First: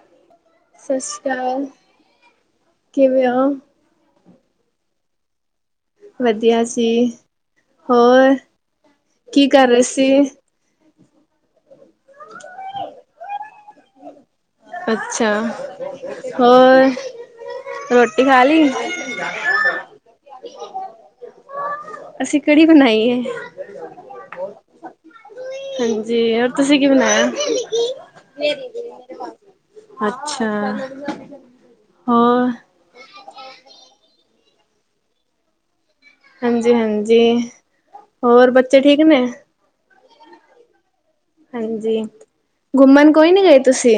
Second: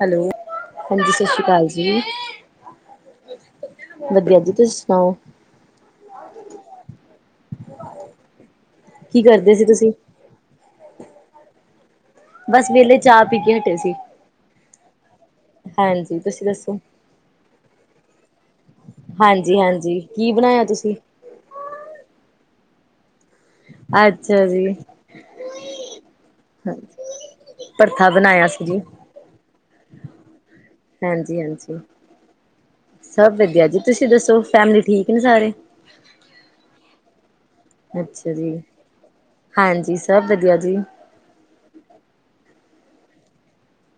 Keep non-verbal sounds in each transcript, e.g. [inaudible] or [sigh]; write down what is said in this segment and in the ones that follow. Hello, ਹਾਂਜੀ ਸਤਿ ਸ੍ਰੀ ਅਕਾਲ ਜੀ ਕਿਵੇਂ ਹੋ ਵਧੀਆ ਜੀ ਤੁਸੀਂ ਸੁਣਾਓ ਵਧੀਆ ਸੀ, ਹੋਰ, ਕੀ ਕਰ ਰਹੇ ਸੀ ਬਸ ਵਿਹਲੇ ਚਾਹ ਪੀ ਕੇ ਹਟੇ ਸੀ ਅੱਛਾ, ਹਾਂਜੀ ਤੁਸੀਂ ਦੱਸੋ ਹੋਰ ਰੋਟੀ ਖਾ ਲੀ। ਹਾਂਜੀ-ਹਾਂਜੀ, ਕੀ ਬਣਾਇਆ ਤੁਸੀਂ? ਅਸੀਂ ਕੜ੍ਹੀ ਬਣਾਈ ਏ। ਅੱਛਾ ਜੀ। ਹਾਂਜੀ, ਹੋਰ ਤੁਸੀਂ ਕੀ ਬਣਾਇਆ। ਭਰਥਾ ਬਣਾਇਆ ਸੀ ਜੀ ਅੱਛਾ। ਹਾਂਜੀ ਹਾਂਜੀ ਹੋਰ ਸਭ ਵਧੀਆ ਜੀ, ਤੁਸੀਂ ਦੱਸੋ ਫੈਮਲੀ ਠੀਕ ਨੇ ਸਾਰੇ। ਹਾਂਜੀ-ਹਾਂਜੀ। ਅੱਛਾ ਜੀ, ਹਾਂਜੀ ਸਭ ਵਧੀਆ ਜੀ। ਹਾਂਜੀ ਘੁੰਮਣ ਕੋਈ ਨੀ ਗਏ ਤੁਸੀਂ?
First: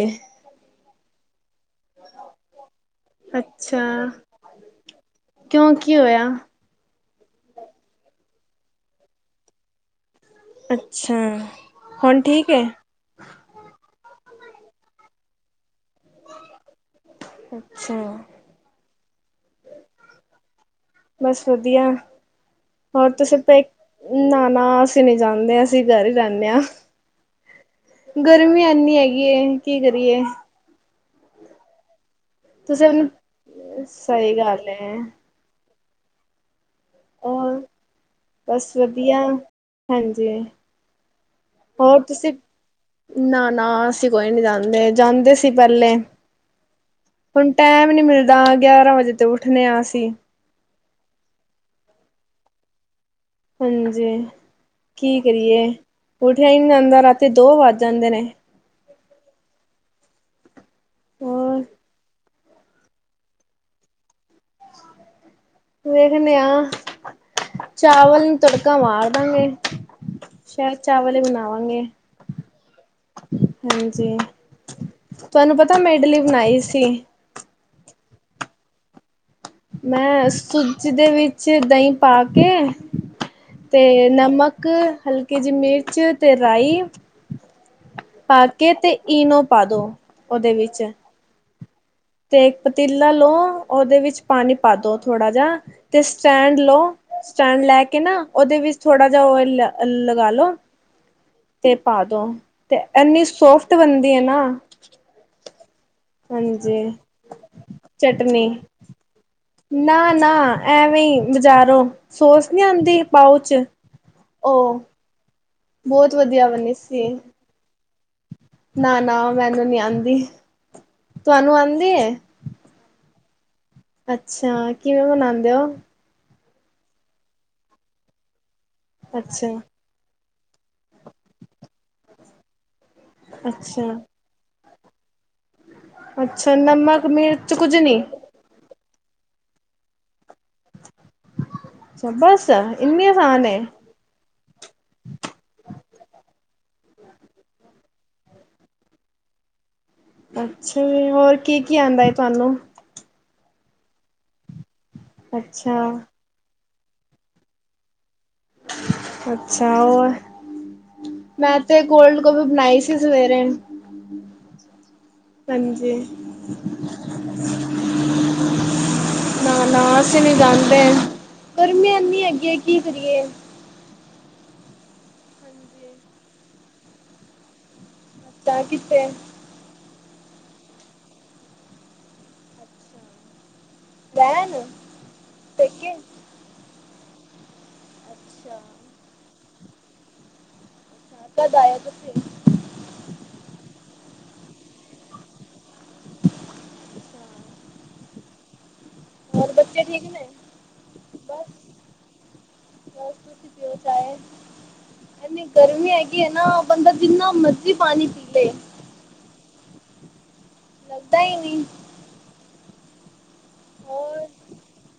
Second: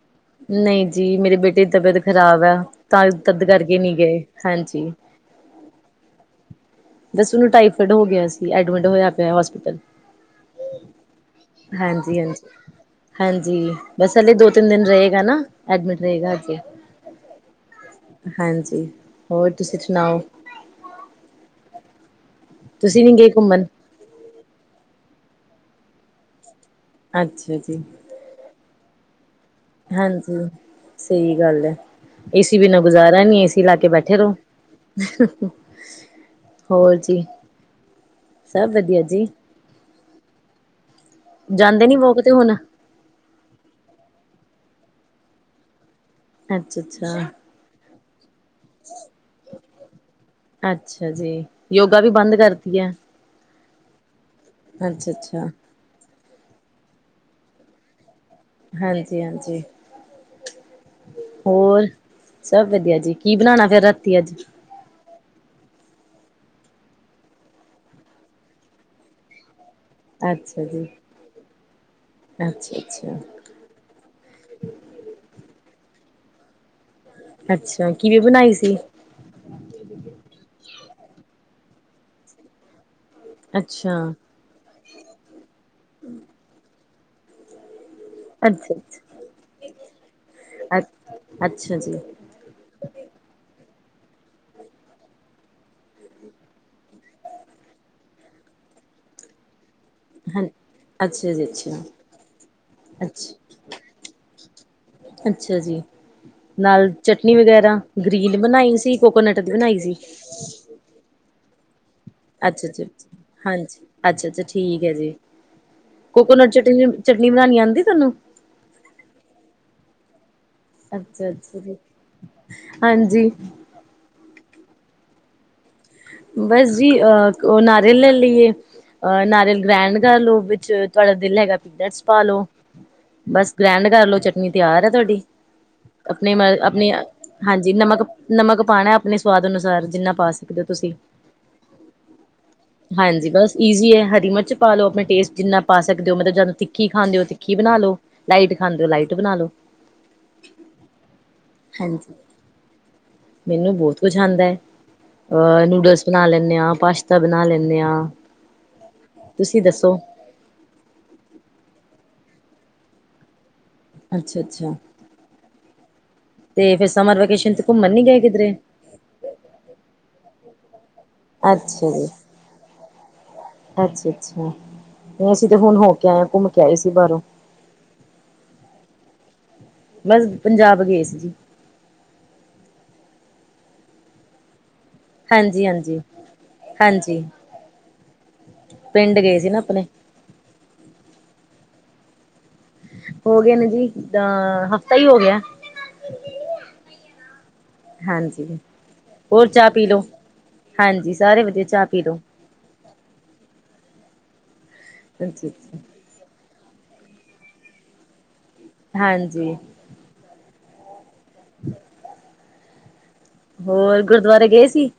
ਨਹੀਂ ਜੀ ਮੇਰੇ ਬੇਟੇ ਦੀ ਤਬੀਅਤ ਖ਼ਰਾਬ ਹੈ ਤਾਂ ਤੱਦ ਕਰਕੇ ਅੱਛਾ ਨਹੀਂ ਗਏ ਹਾਂਜੀ ਕਿਉਂ ਕੀ ਹੋਇਆ ਦਸ ਉਹਨੂੰ ਟਾਈਫਡ ਹੋ ਗਿਆ ਸੀ ਐਡਮਿਟ ਹੋਇਆ ਪਿਆ ਹੋਸਪਿਟਲ ਅੱਛਾ ਹਾਂਜੀ ਹੁਣ ਹਾਂਜੀ ਠੀਕ ਹੈ। ਹਾਂਜੀ ਬਸ ਹਲੇੇ ਦੋ ਤਿੰਨ ਦਿਨ ਰਹੇਗਾ ਨਾ ਐਡਮਿਟ ਰਹੇਗਾ ਹਜੇ ਅੱਛਾ ਹਾਂਜੀ ਹੋਰ ਤੁਸੀਂ ਸੁਣਾਓ ਬਸ ਵਧੀਆ ਹੋਰ ਨੀ ਗਏ ਤੁਸੀਂ ਤਾਂ ਘੁੰਮਣ ਨਾ ਨਾ ਅਸੀਂ ਨੀ ਜਾਂਦੇ ਅਸੀਂ ਘਰ ਹੀ ਰਹਿੰਦੇ ਹਾਂ। ਅੱਛਾ ਜੀ। ਗਰਮੀ ਇੰਨੀ ਹੈਗੀ ਹੈ। ਕੀ ਕਰੀਏ ਹਾਂਜੀ ਸਹੀ ਗੱਲ ਹੈ। ਏਸੀ ਬਿਨਾਂ ਤੁਸੀਂ ਗੁਜ਼ਾਰਾ ਆਪਣੇ ਨੀ ਏਸੀ ਲਾ ਕੇ ਬੈਠੇ ਸਹੀ ਗੱਲ ਹੈ। ਰਹੋ। ਹੋਰ ਜੀ ਹੋਰ ਸਭ ਬਸ ਵਧੀਆ ਜੀ ਹਾਂਜੀ। ਜਾਂਦੇ ਨੀ ਹੋਰ ਵੋਕ ਤੇ ਤੁਸੀਂ ਹੁਣ ਨਾ ਨਾ ਅਸੀਂ ਕੋਈ ਨੀ ਜਾਂਦੇ ਜਾਂਦੇ ਸੀ ਪਹਿਲੇ ਅੱਛਾ ਅੱਛਾ। ਹੁਣ ਟਾਈਮ ਨੀ ਮਿਲਦਾ ਗਿਆਰਾਂ ਵਜੇ ਤੋਂ ਉੱਠਣੇ ਹਾਂ ਅਸੀਂ ਅੱਛਾ ਜੀ ਯੋਗਾ ਵੀ ਬੰਦ ਕਰਤੀ ਹੈ। ਹਾਂਜੀ ਅੱਛਾ ਕੀ ਅੱਛਾ ਕਰੀਏ ਉਠਿਆ ਹੀ ਨਹੀਂ ਜਾਂਦਾ ਰਾਤੀ ਦੋ ਵੱਜ ਜਾਂਦੇ ਨੇ ਹਾਂਜੀ ਹਾਂਜੀ ਹੋਰ? ਸਭ ਵਧੀਆ ਜੀ ਕੀ ਬਣਾਉਣਾ ਫੇਰ ਰਾਤੀ ਅੱਜ [inaudible] ਵੇਖਦੇ ਆ ਚਾਵਲ ਨੂੰ ਤੜਕਾ ਮਾਰ ਦਾਂਗੇ ਅੱਛਾ ਜੀ। ਓਵੀ ਮਨਾਵਾਂਗੇ ਅੱਛਾ ਅੱਛਾ। ਹਾਂਜੀ ਤੁਹਾਨੂੰ ਪਤਾ ਮੈਂ ਇਡਲੀ ਬਣਾਈ ਸੀ। ਅੱਛਾ ਕਿਵੇਂ ਬਣਾਈ ਸੀ। ਮੈਂ ਸੂਜੀ ਦੇ ਵਿੱਚ ਦਹੀਂ ਪਾ ਕੇ ਅੱਛਾ ਤੇ ਨਮਕ ਕ ਹਲਕੀ ਜਿਹੀ ਮਿਰਚ ਅਤੇ ਰਾਈ ਪਾ ਕੇ ਅੱਛਾ ਤੇ ਈਨੋ ਪਾ ਦਉ ਉਹਦੇ ਅੱਛਾ ਅ ਵਿੱਚ ਅੱਛਾ ਜੀ। ਤੇ ਪਤੀਲਾ ਲਓ ਉਹਦੇ ਵਿੱਚ ਪਾਣੀ ਪਾ ਦੋ ਥੋੜਾ ਜਾ ਤੇ ਸਟੈਂਡ ਲਓ ਸਟੈਂਡ ਲੈ ਕੇ ਨਾ ਉਹਦੇ ਵਿੱਚ ਥੋੜਾ ਜਿਹਾਂ ਓਇਲ ਲੱਗਾ ਹਾਂ ਲੋ ਅੱਛਾ ਜੀ ਤੇ ਅੱਛਾ ਪਾ ਦੋ ਤੇ ਇਨੀ ਅੱਛਾ ਸੋਫਟ ਬਣਦੀ ਹੈ ਨਾ ਅੱਛਾ ਜੀ। ਹਾਂਜੀ ਨਾਲ ਚਟਨੀ ਵਗੈਰਾ ਗ੍ਰੀਨ ਚਟਨੀ ਬਣਾਈ ਸੀ, ਕੋਕੋਨਟ ਦੀ ਬਣਾਈ ਸੀ। ਨਾ-ਨਾ ਐਵੇਂ ਬਜ਼ਾਰੋਂ ਸੋਸ ਨਹੀਂ ਅੱਛਾ ਅੱਛਾ ਆਉਂਦੀ ਪਾਓਚ ਹਾਂਜੀ ਅੱਛਾ ਅੱਛਾ ਉਹ ਠੀਕ ਹੈ ਜੀ ਬਹੁਤ ਵਧੀਆ ਕੋਕੋਨਟ ਬਣੀ ਚਟਨੀ ਸੀ ਚਟਨੀ ਬਣਾਉਣੀ ਆਉਂਦੀ ਤੁਹਾਨੂੰ ਨਾ ਨਾ ਮੈਨੂੰ ਨੀ ਆਉਂਦੀ ਅੱਛਾ ਅੱਛਾ ਜੀ ਹਾਂਜੀ। ਅੱਛਾ ਕਿਵੇਂ ਬਣਾਉਂਦੇ ਹੋ। ਬਸ ਜੀ ਅਹ ਉਹ ਨਾਰੀਅਲ ਲੈ ਲਈਏ ਅਹ ਨਾਰੀਅਲ ਗ੍ਰੈਂਡ ਕਰ ਲਓ ਵਿੱਚ ਤੁਹਾਡਾ ਦਿਲ ਹੈਗਾ ਪੀਨਟਸ ਪਾ ਲੋ ਬਸ ਗ੍ਰੈਂਡ ਕਰ ਲੋ ਅੱਛਾ-ਅੱਛਾ-ਅੱਛਾ ਚਟਨੀ ਤਿਆਰ ਹੈ ਤੁਹਾਡੀ ਆਪਣੇ ਆਪਣੀ ਨਮਕ ਮਿਰਚ ਹਾਂਜੀ ਕੁੱਝ ਨੀ ਨਮਕ ਨਮਕ ਪਾਣਾ ਆਪਣੇ ਸਵਾਦ ਅਨੁਸਾਰ ਜਿੰਨਾ ਪਾ ਸਕਦੇ ਹੋ ਤੁਸੀਂ ਅੱਛਾ ਬਸ ਇੰਨੀ ਹਾਂਜੀ ਆਸਾਨ ਬਸ ਏ ਈਜ਼ੀ ਹੈ ਹਰੀ ਮਿਰਚ ਪਾ ਲਓ ਆਪਣੇ ਟੇਸਟ ਜਿੰਨਾ ਪਾ ਸਕਦੇ ਹੋ ਮਤਲਬ ਜਦ ਤਿੱਖੀ ਖਾਂਦੇ ਹੋ ਤਿੱਖੀ ਬਣਾਲੋ ਲਾਈਟ ਖਾਂਦੇ ਲਾਈਟ ਬਣਾਲੋ ਅੱਛਾ ਜ ਹੋਰ ਕੀ, ਕੀ ਆਉਂਦਾ ਹੈ ਹਾਂਜੀ ਤੁਹਾਨੂੰ? ਮੈਨੂੰ ਬਹੁਤ ਕੁਛ ਆਂਦੈ ਅਹ ਨੂਡਲਸ ਅੱਛਾ-ਅੱਛਾ ਬਣਾ ਲੈਨੇ ਹਾਂ ਪਾਸ਼ਤਾ ਬਣਾ ਲੈਨੇਂ ਹਾਂ। ਤੁਸੀਂ ਅੱਛਾ ਦੱਸੋ ਔਰ ਮੈਂ ਤੇ ਕੋਲਡ ਕੋਫੀ ਬਣਾਈ ਸੀ ਸਵੇਰੇ। ਅੱਛਾ, ਅੱਛਾ ਹਾਂਜੀ ਤੇ ਫੇਰ ਸਮਰ ਵੈਕੇਸ਼ਨ ਚ ਘੁੰਮਣ ਨੀ ਗਏ ਕਿਧਰੇ? ਨਾ, ਨਾ ਅਸੀਂ ਨੀ ਜਾਂਦੇ ਗਰਮੀ ਅੱਛਾ ਜੀ ਐਨੀ ਹੈਗੀ ਏ ਕੀ ਕਰੀਏ। ਅੱਛਾ, ਅੱਛਾ ਨਹੀਂ ਅਸੀਂ ਤੇ ਹੁਣ ਹਾਂਜੀ ਹੋ ਕੇ ਆਏ ਹਾਂ ਘੁੰਮ ਕੇ ਆਏ ਸੀ ਬਾਹਰੋਂ। ਦਾ ਕਿੱਥੇ। ਬਸ ਪੰਜਾਬ ਗਏ ਸੀ ਜੀ। ਗ ਨੂੰ [unintelligible] ਹਾਂਜੀ, ਹਾਂਜੀ, ਹਾਂਜੀ ਅੱਛਾ ਪਿੰਡ ਗਏ ਸੀ ਨਾ ਆਪਣੇ। ਕਦ ਆਏ ਤੁਸੀ? ਹੋ ਗਏ ਨੇ ਜੀ ਦਾ ਹਫ਼ਤਾ ਹੀ ਹੋ ਗਿਆ। ਹਾਂਜੀ, ਹੋਰ ਚਾਹ ਬੱਚੇ ਪੀ ਲਓ ਠੀਕ ਨੇ ਹਾਂਜੀ, ਸਾਰੇ ਬਸ ਵਧੀਆ ਚਾਹ ਪੀ ਲਓ। ਬਸ ਤੁਸੀਂ ਪੀਓ ਚਾਇ, ਇੰਨੀ ਹਾਂਜੀ ਗਰਮੀ ਹੈਗ ਏ ਨਾ ਬੰਦਾ ਜਿੰਨਾ ਮਰਜ਼ੀ ਪਾਣੀ ਪੀ ਲਏ। ਹਾਂਜੀ। ਲੱਗਦਾ ਹੀ ਨਹੀਂ। ਹੋਰ ਗੁਰਦੁਆਰੇ ਗਏ ਸੀ?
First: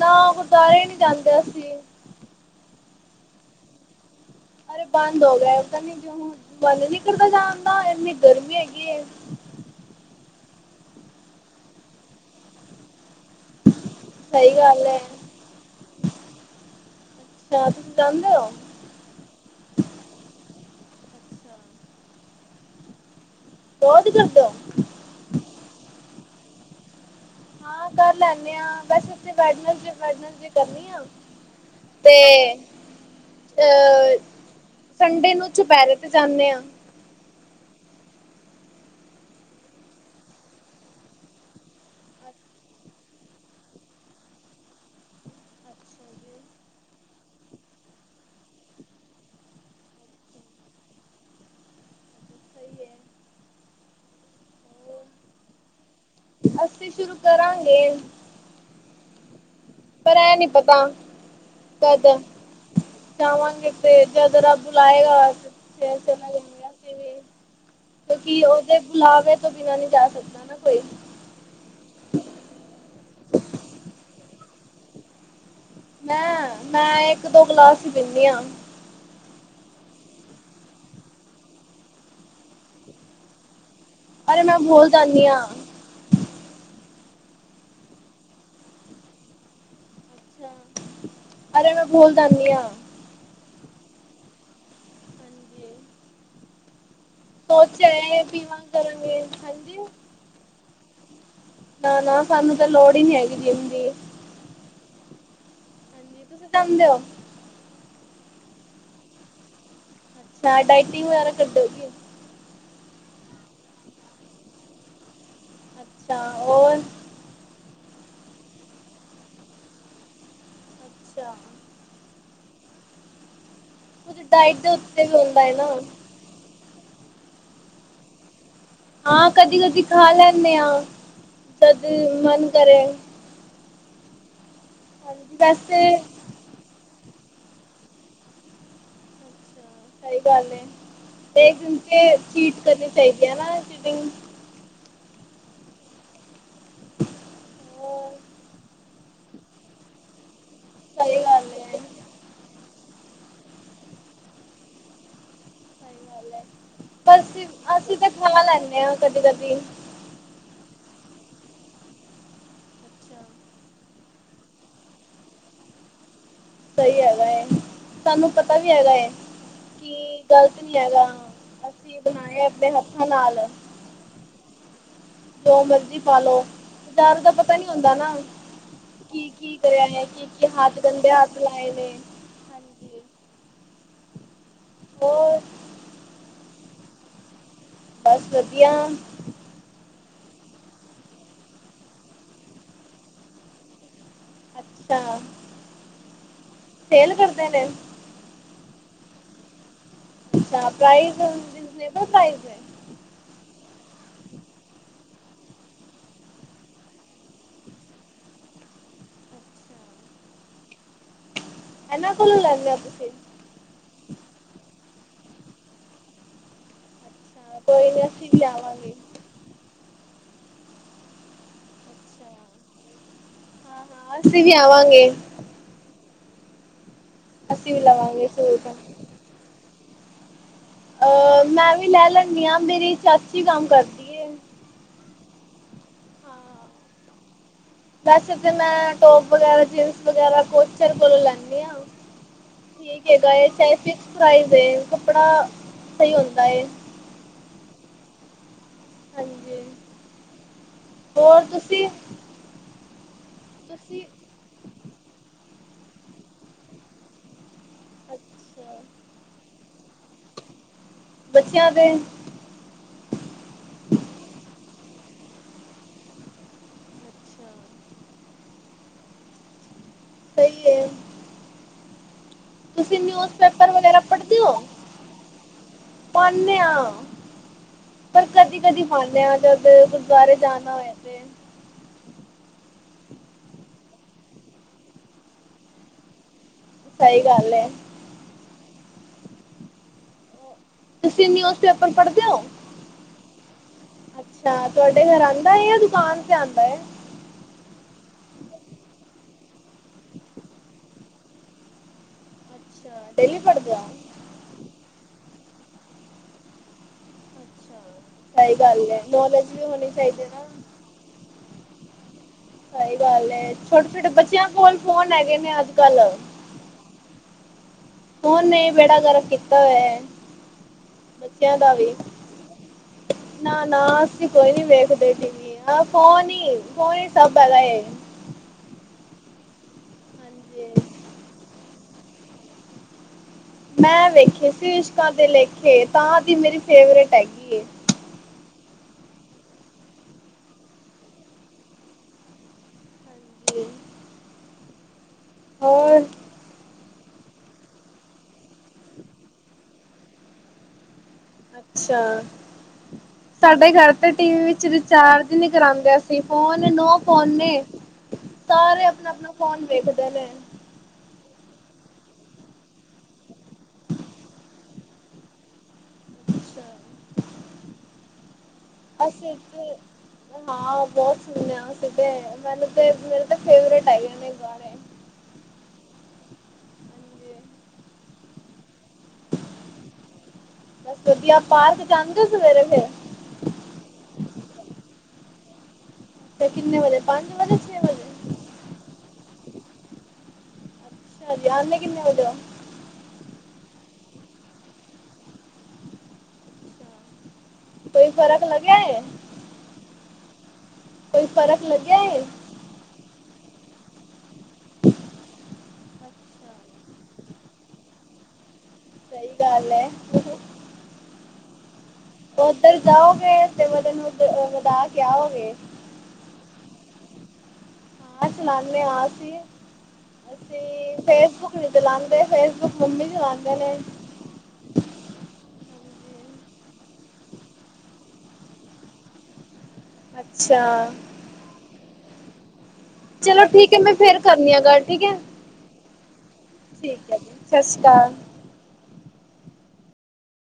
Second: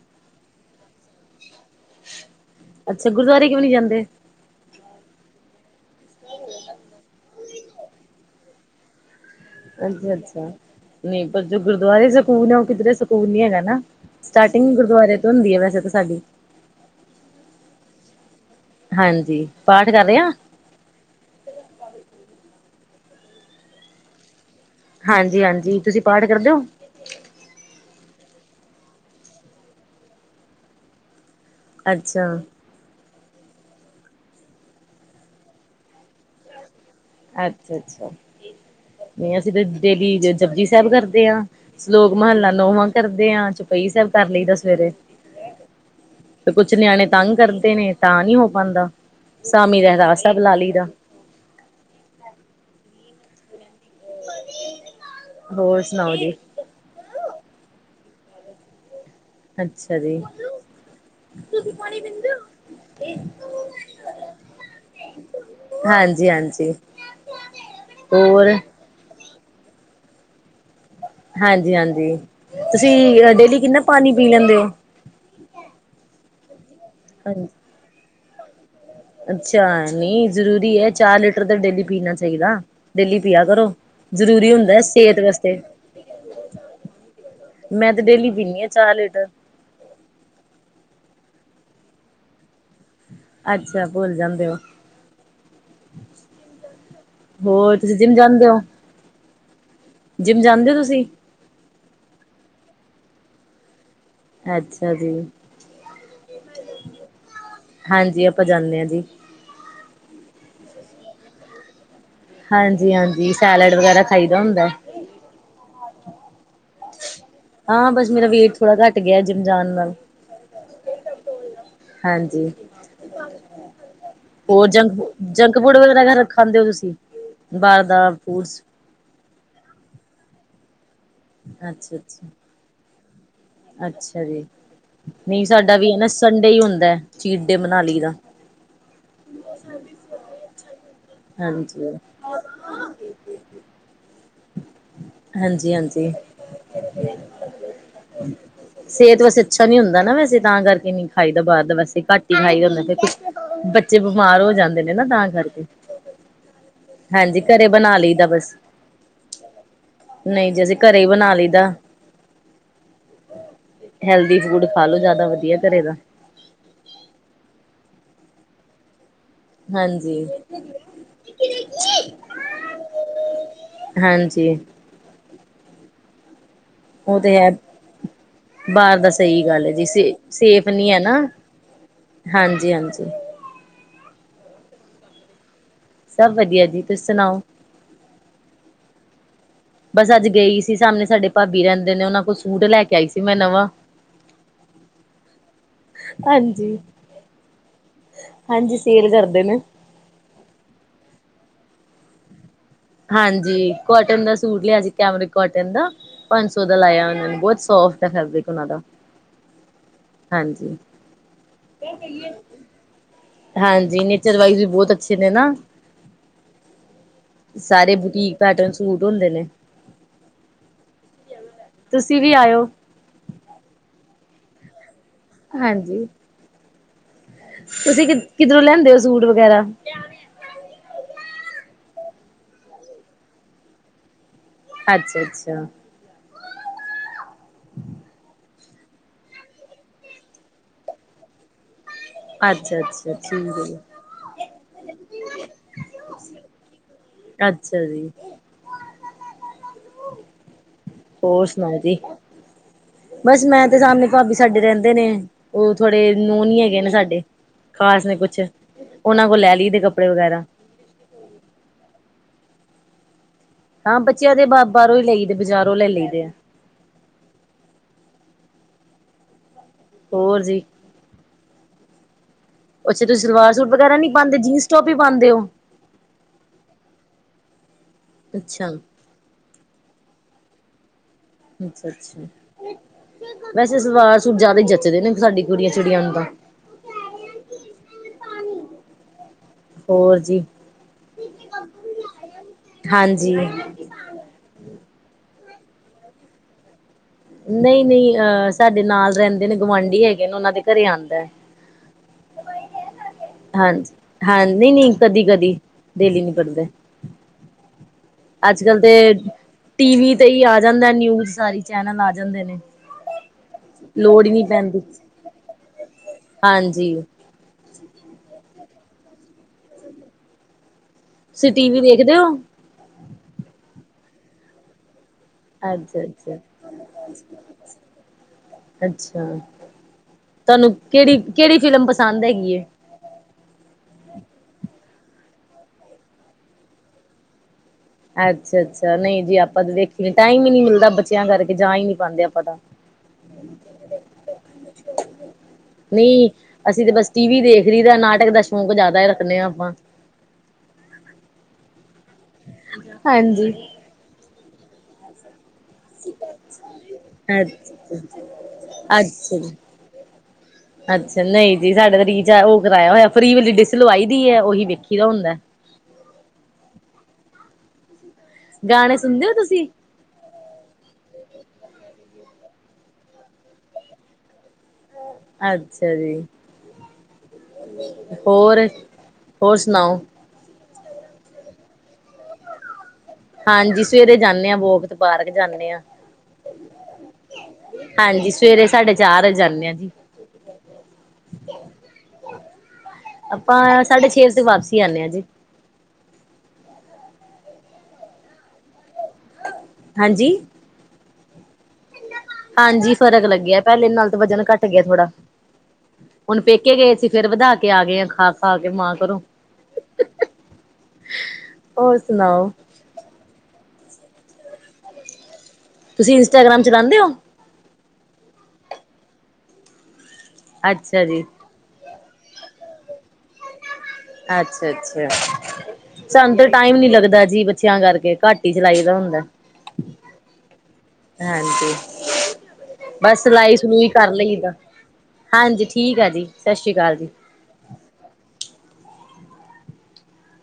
ਨਾ ਗੁਰਦੁਆਰੇ ਨੀ ਜਾਂਦੇ ਅਸੀਂ। ਅੱਛਾ, ਗੁਰਦੁਆਰੇ ਕਿਉ ਨੀ ਜਾਂਦੇ? ਅਰੇ ਬੰਦ ਹੋ ਗਿਆ ਪਤਾ ਨਹੀਂ ਕਿਉਂ ਹੁਣ ਮਨ ਨੀ ਕਰਦਾ ਜਾਣ ਦਾ ਇੰਨੀ ਗਰਮੀ ਹੈਗੀ ਹੈ। ਅੱਛਾ, ਅੱਛਾ ਨਹੀਂ ਪਰ ਜੋ ਗੁਰਦੁਆਰੇ ਸਕੂਨ ਹੈ ਉਹ ਕਿਧਰੇ ਸਕੂਨ ਨੀ ਹੈਗਾ ਨਾ। ਸਹੀ ਸਟਾਰਟਿੰਗ ਗੱਲ ਹੈ ਗੁਰਦੁਆਰੇ ਤੋਂ ਹੁੰਦੀ ਹੈ ਵੈਸੇ ਤਾਂ ਸਾਡੀ। ਹ ਤੁਸੀਂ ਜਾਦੇ ਹੋ? ਹਾਂਜੀ, ਪਾਠ ਕਰ ਰੇ ਆ। ਰੋਜ ਕਰਦੇ ਹੋ? ਹਾਂਜੀ, ਹਾਂਜੀ ਤੁਸੀਂ ਪਾਠ ਕਰਦੇ ਹੋ? ਹਾਂ, ਕਰ ਲੈਂਨੇਂ ਆਂ ਵੈਸੇ ਤੇ ਵੈਡਨਸ ਡੇ, ਵੈਡਨਸ ਡੇ ਕਰਨੀ ਆ। ਤੇ ਅੱਛਾ ਅਹ, ਸੰਡੇ ਨੂੰ ਚੁਪਹਿਰੇ ਤੇ ਜਾਨੇ ਆਂ। ਅੱਛਾ, ਅੱਛਾ ਨਹੀਂ ਅਸੀਂ ਤੇ ਡੇਲੀ ਜਪਜੀ ਸਾਹਿਬ ਕਰਦੇ ਹਾਂ। ਸਲੋਕ ਮਹੱਲਾ ਨੋਵਾਂ ਕਰਦੇ ਆ ਚੋਪਈ ਸਾਹਿਬ ਕਰ ਲਈਦਾ ਸਵੇਰੇ। ਤੇ ਕੁਛ ਨਿਆਣੇ ਤੰਗ ਕਰਦੇ ਨੇ ਤਾਂ ਨੀ ਹੋ ਪਾਂਦਾ। ਸਾਮੀ ਰਹਿਰਾਸ ਸਾਹਿਬ ਲਾ ਲੀ ਦਾ। ਸਹੀ ਹੈ। ਹੋਰ ਸੁਣਾਓ ਜੀ? ਅਸੀ ਸ਼ੁਰੂ ਕਰਾਂਗੇ। ਅੱਛਾ ਪਰ ਜੀ ਐ ਨੀ ਪਤਾ ਕਦ? ਜਾਵਾਂਗੇ ਤੇ ਜਦ ਰੱਬ ਬੁਲਾਏਗਾ ਹਾਂਜੀ ਹਾਂਜੀ [unintelligible] ਕਿਉਂਕਿ ਹੋਰ ਉਹਦੇ ਬੁਲਾਵੇ ਤੋਂ ਬਿਨਾ ਨਹੀਂ ਜਾ ਸਕਦਾ ਨਾ ਕੋਈ। ਹਾਂਜੀ, ਹਾਂਜੀ ਤੁਸੀਂ ਡੇਲੀ ਕਿੰਨਾ ਪਾਣੀ ਪੀ ਲੈਂਦੇ ਹੋ? ਮੈਂ, ਮੈਂ ਇੱਕ ਦੋ ਹਾਂਜੀ। ਗਲਾਸ ਹੀ ਪੀਨੀਂ ਆਂ। ਅੱਛਾ, ਨੀਂ ਜ਼ਰੂਰੀ ਹੈ ਚਾਰ ਲੀਟਰ ਦਾ ਡੇਲੀ ਪੀਣਾ ਚਾਹੀਦਾ। ਡੇਲੀ ਪਿਆ ਕਰੋ ਅਰੇ ਜ਼ਰੂਰੀ ਮੈਂ ਹੁੰਦਾ ਏ ਭੁੱਲ ਸਿਹਤ ਜਾਂਨੀ ਆ। ਵਾਸਤੇ। ਮੈਂ ਤੇ ਡੇਲੀ ਪੀਨੀ ਆਂ ਚਾਰ ਲੀਟਰ। ਅਰੇ, ਮੈਂ ਭੂਲ ਜਾਂਦੀ ਹਾਂ। ਅੱਛਾ ਭੁੱਲ ਜਾਂਦੇ ਹੋ। ਹਾਂਜੀ। ਹੋਰ ਸੋਚਿਆ ਤੁਸੀਂ ਜਿੰਮ ਏ ਪੀਵਾਂ ਕਰਾਂਗੇ ਹਾਂਜੀ। ਜਿਮ ਜਾਂਦੇ ਹੋ ਤੁਸੀਂ? ਨਾ-ਨਾ, ਸਾਨੂੰ ਤਾਂ ਲੋੜ ਈ ਨੀ ਜਿੰਮ ਦੀ, ਅੱਛਾ ਜੀ। ਜਾਂਦਿਓ, ਹਾਂਜੀ ਆਪਾਂ ਜਾਂਨੇ ਆ ਜੀ। ਨਾ ਡਾਇਟਿੰਗ ਵਗੈਰਾ ਕਰਦੇ, ਗੀ ਹਾਂਜੀ-ਹਾਂਜੀ, ਸੈਲਡ ਵਗੈਰਾ ਖਾਈਦਾ ਹੁੰਦਾ। ਅੱਛਾ, ਉਹ ਹਾਂ ਬਸ ਮੇਰਾ ਵੇਟ ਥੋੜ੍ਹਾ ਘੱਟ ਗਿਆ ਜਿਮ ਜਾਣ ਨਾਲ, ਅੱਛਾ। ਹਾਂਜੀ, ਕੁਝ ਡਾਇਟ ਹੋਰ ਦੇ ਜੰਕ ਉੱਤੇ ਵੀ ਹੁੰਦਾ ਹੈ ਜੰਕ ਨਾ ਫੂਡ ਵਗੈਰਾ ਰ ਖਾਂਦੇ ਹੋ ਤੁਸੀਂ, ਬਾਹਰ ਦਾ ਫੂਡਸ, ਹਾਂ, ਕਦੀ ਕਦੀ ਖਾ ਲੈਂਦੇ ਹਾਂ, ਤਦ ਅੱਛਾ ਅੱਛਾ ਮਨ ਕਰੇ। ਅੱਛਾ ਜੀ, ਹਾਂਜੀ ਨਹੀਂ ਸਾਡਾ ਵੀ ਵੈਸੇ ਨਾ ਸੰਡੇ ਹੀ ਹੁੰਦਾ ਚੀਰਡੇ ਮਨਾਲੀ ਦਾ, ਸਹੀ ਗੱਲ ਏ ਹਾਂਜੀ ਤੇ ਚੀਟ ਕਰਨੀ ਚਾਹੀਦੀ ਹੈ ਨਾ ਚੀਟਿੰਗ, ਹਾਂਜੀ-ਹਾਂਜੀ। ਹੋਰ ਸਿਹਤ ਵੈਸੇ ਅੱਛਾ ਨੀ ਹੁੰਦਾ ਨਾ ਵੈਸੇ ਤਾਂ ਕਰਕੇ ਨੀ ਸਹੀ ਖਾਈਦਾ ਗੱਲ ਬਾਹਰ ਦਾ ਏ ਵੈਸੇ ਘੱਟ ਹੀ ਖਾਈਦਾ ਹੁੰਦਾ ਫ ਬੱਚੇ ਬਿਮਾਰ ਹੋ ਜਾਂਦੇ ਨੇ ਨਾ ਤਾਂ ਕਰਕੇ ਬਸ ਹਾਂਜੀ ਘਰੇ ਅਸੀਂ ਬਣਾ ਤਾਂ ਲਈਦਾ ਖਾ ਬਸ ਲੈਂਨੇ ਆ ਕਦੀ ਕਦੀ, ਨਹੀਂ ਜੀ ਅਸੀਂ ਘਰੇ ਹੀ ਬਣਾ ਲਈਦਾ, ਅੱਛਾ ਹੈਲਦੀ ਫੂਡ ਖਾ ਲੋੋ ਜ਼ਿਆਦਾ ਵਧੀਆ ਘਰੇ ਤਾਂ, ਸਹੀ ਹੈਗਾ ਏ ਸਾਨੂੰ ਪਤਾ ਵੀ ਹੈਗਾ ਏ, ਕੀ ਹਾਂਜੀ ਗਲਤ ਨੀ ਹੈਗਾ, ਅਸੀਂ ਬਣਾਏ ਆਪਣੇ ਹੱਥਾਂ ਨਾਲ। ਹਾਂਜੀ। ਜੋ ਮਰਜ਼ੀ ਖਾਲੋ ਉਹ ਜ਼ਿਆਦਾਤਰ ਤੇ ਹੈ ਪਤਾ ਨੀ ਹੁੰਦਾ ਨਾ, ਬਾਹਰ ਦਾ ਸਹੀ ਕੀ-ਕੀ ਗੱਲ ਜੀ ਕਰਿਆ ਹੈ ਸੇ ਕੀ-ਕੀ ਹੱਥ ਗੰਦੇ ਹੱਥ ਲਾਏ ਨੇ। ਹਾਂਜੀ ਹਾਂਜੀ-ਹਾਂਜੀ। ਹੋ ਸਭ ਵਧੀਆ ਜੀ ਤੁਸੀਂ ਸੁਣਾਓ, ਬਸ ਵਧੀਆ। ਬਸ ਅੱਜ ਗਈ ਸੀ ਸਾਹਮਣੇ ਸਾਡੇ ਭਾਬੀ ਰਹਿੰਦੇ ਨੇ ਉਹਨਾਂ ਕੋਲ ਸੂਟ ਲੈ ਕੇ ਆਈ ਸੀ ਮੈਂ ਨਵਾਂ, ਅੱਛਾ, ਹਾਂਜੀ। ਸੇਲ ਕਰਦੇ ਨੇ, ਹਾਂਜੀ ਸੇਲ ਕਰਦੇ ਨੇ, ਅੱਛਾ ਪ੍ਰਾਈਜ਼ ਰੀਜਨੇਬਲ ਪ੍ਰਾਈਜ਼ ਆ, ਹਾਂਜੀ ਕੋਟਨ ਦਾ ਸੂਟ ਲਿਆ ਸੀ ਕੈਮਰਿਕ ਕੋਟਨ ਦਾ, ਪੰਜ ਸੌ ਦਾ ਲਾਇਆ ਉਹਨਾਂ ਨੂੰ ਬਹੁਤ ਸੋਫਟ ਹੈ ਫੈਬਰਿਕ ਉਹਨਾਂ ਦਾ, ਹਾਂਜੀ ਇਹਨਾਂ ਕੋਲੋਂ ਲੈਂਦੇ ਹੋ ਤੁਸੀਂ ਹਾਂਜੀ ਨੇਚਰ ਵਾਈਜ਼ ਵੀ ਬਹੁਤ ਅੱਛੇ ਨੇ ਨਾ, ਅੱਛਾ ਕੋਈ ਸਾਰੇ ਨੀ ਅਸੀਂ ਬੁਟੀਕ ਵੀ ਪੈਟਰਨ ਆਵਾਂਗੇ। ਸੂਟ ਹੁੰਦੇ ਨੇ, ਤੁਸੀਂ ਵੀ ਆਓ, ਹਾਂ-ਹਾਂ ਅਸੀਂ ਵੀ ਆਵਾਂਗੇ, ਹਾਂਜੀ। ਅਸੀਂ ਵੀ ਤੁਸੀਂ ਕਿ ਲਵਾਂਗੇ ਕਿਧਰੋਂ ਸੂਟ। ਲਿਆਂਦੇ ਹੋ ਸੂਟ ਵਗੈਰਾ, ਅ ਮੈਂ ਵੀ ਲੈ ਲੈਂਨੀ ਹਾਂ ਮੇਰੀ ਚਾਚੀ ਕੰਮ ਕਰਦੀ ਏ। ਅੱਛਾ-ਅੱਛਾ। ਹਮ ਵੈਸੇ ਤਾਂ ਮੈਂ ਟੋਪ ਵਗੈਰਾ ਜੀਨਸ ਵਗੈਰਾ ਕੋਚਰ ਕੋਲੋਂ ਲੈਂਨੀ ਆ। ਅੱਛਾ ਠੀਕ ਅੱਛਾ ਹੈਗਾ ਏ ਹੈ ਚਾਹੇ ਜੀ ਫਿਕਸ ਪ੍ਰਾਈਜ਼ ਏ ਕੱਪੜਾ ਸਹੀ ਹੁੰਦਾ ਏ, ਅੱਛਾ ਜੀ। ਹਾਂਜੀ, ਹੋਰ ਸੁਣਾਓ ਜੀ। [inaudible] ਬਸ ਮੈਂ ਤੇ ਤੁਸੀਂ ਸਾਹਮਣੇ ਭਾਬੀ ਸਾਡੇ ਰਹਿੰਦੇ ਨੇ ਉਹ ਥੋੜੇ ਨਹ ਨੀ ਹੈਗੇ ਨਾ ਸਾਡੇ। ਖ਼ਾਸ ਨੀ ਕੁਛ ਅੱਛਾ ਉਹਨਾਂ ਕੋਲ ਲੈ ਲਈ ਦੇ ਕੱਪੜੇ ਵਗੈਰਾ। ਬੱਚਿਆਂ ਦੇ। ਹਾਂ ਬੱਚਿਆਂ ਦੇ ਬ ਬਾਹਰੋਂ ਹੀ ਲਈਦੇ ਬਜ਼ਾਰੋਂ ਹੀ ਲਈਦੇ ਆ। ਹੋਰ ਜੀ। ਸਹੀ ਏ ਤੁਸੀਂ ਅੱਛਾ ਨਿਊਜ ਸਲਵਾਰ ਸੂਟ ਪੇਪਰ ਵਗੈਰਾ ਨਹੀਂ ਪੜ੍ਹਦੇ ਪਾਉਂਦੇ ਹੋ ਜੀਨਸ ਟੋਪ ਹੀ ਪਾਉਂਦੇ ਹੋ ਪੜਦੇ ਆ। ਪਰ ਕਦੀ ਅੱਛਾ ਕਦੀ ਪਾਨੇ ਜਦ ਗੁਰਦੁਆਰੇ ਜਾਣਾ ਹੋਏ ਤੇ। ਅੱਛਾ ਅੱਛਾ, ਵੈਸੇ ਸਲਵਾਰ ਸੂਟ ਜਿਆਦਾ ਹੀ ਜੱਚਦੇ ਨੇ ਸਾਡੀ ਕੁੜੀਆਂ ਚਿੜੀਆਂ ਨੂੰ ਤਾਂ ਸਹੀ ਗੱਲ ਏ। ਹੋਰ ਜੀ। ਤੁਸੀਂ ਨਿਊਜ਼ ਪੇਪਰ ਪੜ੍ਹਦੇ ਹੋ। ਹਾਂਜੀ। ਅੱਛਾ ਤੁਹਾਡੇ ਘਰ ਆਂਦਾ ਹੈ ਜਾਂ ਦੁਕਾਨ ਤੇ ਆਂਦਾ ਹੈ। ਨਹੀਂ ਨਹੀਂ ਅਹ ਸਾਡੇ ਨਾਲ ਰਹਿੰਦੇ ਨੇ ਗੁਆਂਢੀ ਹੈਗੇ ਨੇ ਉਹਨਾਂ ਦੇ ਘਰੇ ਆਂਦੇ। ਅੱਛਾ ਡੇਲੀ ਪੜਦੇ ਹੋ। ਹਾਂਜੀ ਹਾਂ ਨਹੀਂ ਨਹੀਂ ਕਦੀ ਕਦੀ ਡੇਲੀ ਨਹੀਂ ਪੜ੍ਹਦਾ। ਅੱਛਾ ਸਹੀ ਅੱਜ ਕਲ ਗੱਲ ਤੇ ਹੈ ਨੌਲੇਜ ਹੋਣੀ ਟੀ ਵੀ ਚਾਹੀਦੀ ਤੇ ਹੀ ਨਾ ਆ ਜਾਂਦਾ ਨਿਊਜ ਸਾਰੀ ਚੈਨਲ ਆ ਜਾਂਦੇ ਨੇ। ਸਹੀ ਗੱਲ ਏ ਛੋਟੇ ਛੋਟੇ ਲੋੜ ਹੀ ਨਹੀਂ ਬੱਚਿਆਂ ਕੋਲ ਪੈਂਦੀ ਫੋਨ ਹੈਗੇ ਨੇ ਅੱਜ ਕੱਲ। ਹਾਂਜੀ। ਫੋਨ ਬੇੜਾ ਗਰਕ ਕੀਤਾ ਹੋਇਆ ਤੁਸੀਂ ਬੱਚਿਆਂ ਟੀ ਦਾ ਵੀ। ਦੇਖਦੇ ਹੋ ਨਾ ਨਾ ਅਸੀ ਕੋਈ ਨੀ ਵੇਖਦੇ ਟੀਵੀ ਫੋਨ ਅੱਛਾ-ਅੱਛਾ, ਹੀ ਅੱਛਾ ਫੋਨ ਹੀ ਸਭ ਹੈਗਾ ਇਹ। ਅੱਛਾ ਤੁਹਾਨੂੰ ਹਾਂਜੀ ਕਿਹੜੀ-ਕਿਹੜੀ ਫਿਲਮ ਪਸੰਦ ਹੈਗੀ ਹੈ। ਮੈਂ ਵੇਖੇ ਸੀ। ਇਸ਼ਕਾਂ ਦੇ ਲੇਖੇ' ਤਾਂ ਦੀ ਮੇਰੀ ਫੇਵਰੇਟ ਹੈਗੀ ਆ ਅੱਛਾ-ਅੱਛਾ ਨਹੀਂ ਜੀ ਆਪਾਂ ਤਾਂ ਦੇਖੀ ਟਾਈਮ ਹੀ ਨੀ ਮਿਲਦਾ ਬੱਚਿਆਂ ਕਰਕੇ ਜਾ ਹੀ ਨੀ ਪ ਆਪਾਂ ਤਾਂ ਹਾਂਜੀ [inaudible] ਹੋਰ ਨੀ ਅਸੀਂ ਤੇ ਬਸ ਟੀ ਵੀ ਦੇਖ ਰਹੀ ਤਾਂ ਨਾਟਕ ਦਾ ਸ਼ੌਕ ਜ਼ਿਆਦਾ ਹੀ ਰੱਖਦੇ ਹਾਂ ਆਪਾਂ ਅੱਛਾ ਹਾਂਜੀ। ਸਾਡੇ ਘਰ ਤੇ ਟੀ ਵੀ ਵਿੱਚ ਚਾਰਜ ਨੀ ਕਰਾਂਦੇ ਅਸੀਂ ਫੋਨ ਨੋ ਫੋਨ ਨੇ ਅੱਛਾ ਸਾਰੇ ਆਪਣਾ-ਆਪਣਾ ਜੀ। ਫੋਨ ਵੇਖਦੇ ਨੇ ਅੱਛਾ ਨਹੀਂ ਜੀ ਸਾਡੇ ਤਾਂ ਰੀਚਾਰਜ ਉਹ ਕਰਾਇਆ ਹੋਇਆ ਫਰੀ ਵਾਲੀ ਡਿਸ ਲਵਾਈ ਦੀ ਹੈ। ਉਹੀ ਵੇਖੀ ਦਾ ਹੁੰਦਾ ਗਾਣੇ ਅੱਛਾ ਸੁਣਦੇ [unintelligible] ਹੋ ਤੁਸੀਂ? ਹਾਂ ਬਹੁਤ ਸੁਣਿਆ ਸੀਧ ਮੈਨੂੰ ਤੇ ਮੇਰੇ ਤਾਂ ਫੇਵਰੇਟ ਆਈ ਉਹਨੇ ਗਾਣੇ। ਅੱਛਾ ਜੀ ਹੋਰ ਹੋਰ ਸੁਣਾਓ ਬੱਸ ਵਧੀਆ ਪਾਰਕ ਜਾਂਦੇ ਹੋ ਸਵੇਰੇ ਸਵੇਰੇ। ਹਾਂਜੀ ਸਵੇਰੇ ਜਾਂਦੇ ਹਾਂ ਵਾਲਕ ਤੇ ਪਾਰਕ ਜਾਂਦੇ ਹਾਂ। ਤੇ ਕਿੰਨੇ ਵਜੇ ਪੰਜ ਵਜੇ ਛੇ ਵਜੇ। ਹਾਂਜੀ ਸਵੇਰੇ ਸਾਡੇ ਚਾਰ ਵਜੇ ਜਾਂਦੇ ਹਾਂ ਜੀ। ਅੱਛਾ ਜਾਣੇ ਕਿੰਨੇ ਵਜੇ ਹੋ। ਆਪਾਂ ਸਾਢੇ ਛੇ ਵਜੇ ਵਾਪਸੀ ਹਾਂ ਜੀ ਕੋਈ ਫ਼ਰਕ ਲਗਿਆ। ਹਾਂਜੀ। ਕੋਈ ਫਰਕ ਲੱਗਿਆ। ਹਾਂਜੀ ਫਰਕ ਲੱਗਿਆ ਪਹਿਲੇ ਨਾਲ ਤੋਂ ਵਜਨ ਘੱਟ ਗਿਆ ਥੋੜਾ ਹੁਣ ਪੇਕੇ ਗਏ ਸੀ ਫੇਰ ਵਧਾ ਕੇ ਆ ਗਏ ਹਾਂ ਖਾ ਖਾ ਕੇ ਮਾ ਸਹੀ ਗੱਲ ਐ। ਹੋਰ ਸੁਣਾ। ਉੱਧਰ ਜਾਓਗੇ ਤੇ' ਉਹਧਨ ਵਧਾ ਕੇ ਆਓਗੇ ਤੁਸੀਂ ਇੰਸਾਗ੍ਰਾਮ ਚਲਾਉਂਦੇ ਹੋ ਹਾਂ ਚਲਾਉਂਦੇ ਅਸੀ ਅੱਛਾ ਜੀ ਤੇ ਚਲਾਉਂਦੇ ਫੇਸਬੁੱਕ, ਮੰਮੀ ਚਲਾਉਂਦੇ ਨੇ ਅੱਛਾ-ਅੱਛਾ ਸਾਨੂੰ ਤਾਂ ਟਾਈਮ ਨੀ ਲੱਗਦਾ ਜੀ, ਬੱਚਿਆਂ ਕਰਕੇ, ਘੱਟ ਹੀ ਚਲਾਈ ਦਾ ਹੁੰਦਾ ਅੱਛਾ ਹਾਂਜੀ, ਬਸ ਚਲੋ ਸਿਲਾਈ ਠੀਕ ਹੈ ਸਲੂਈ ਮੈਂ ਕਰ ਫੇਰ ਲਈਦਾ ਕਰਨੀ ਆ ਗੱਲ ਠੀਕ ਹੈ ਹਾਂਜੀ ਠੀਕ ਆ ਜੀ ਸਤਿ ਸ਼੍ਰੀ ਅਕਾਲ ਠੀਕ ਹੈ ਜੀ, ਸਤਿ ਸ੍ਰੀ ਅਕਾਲ।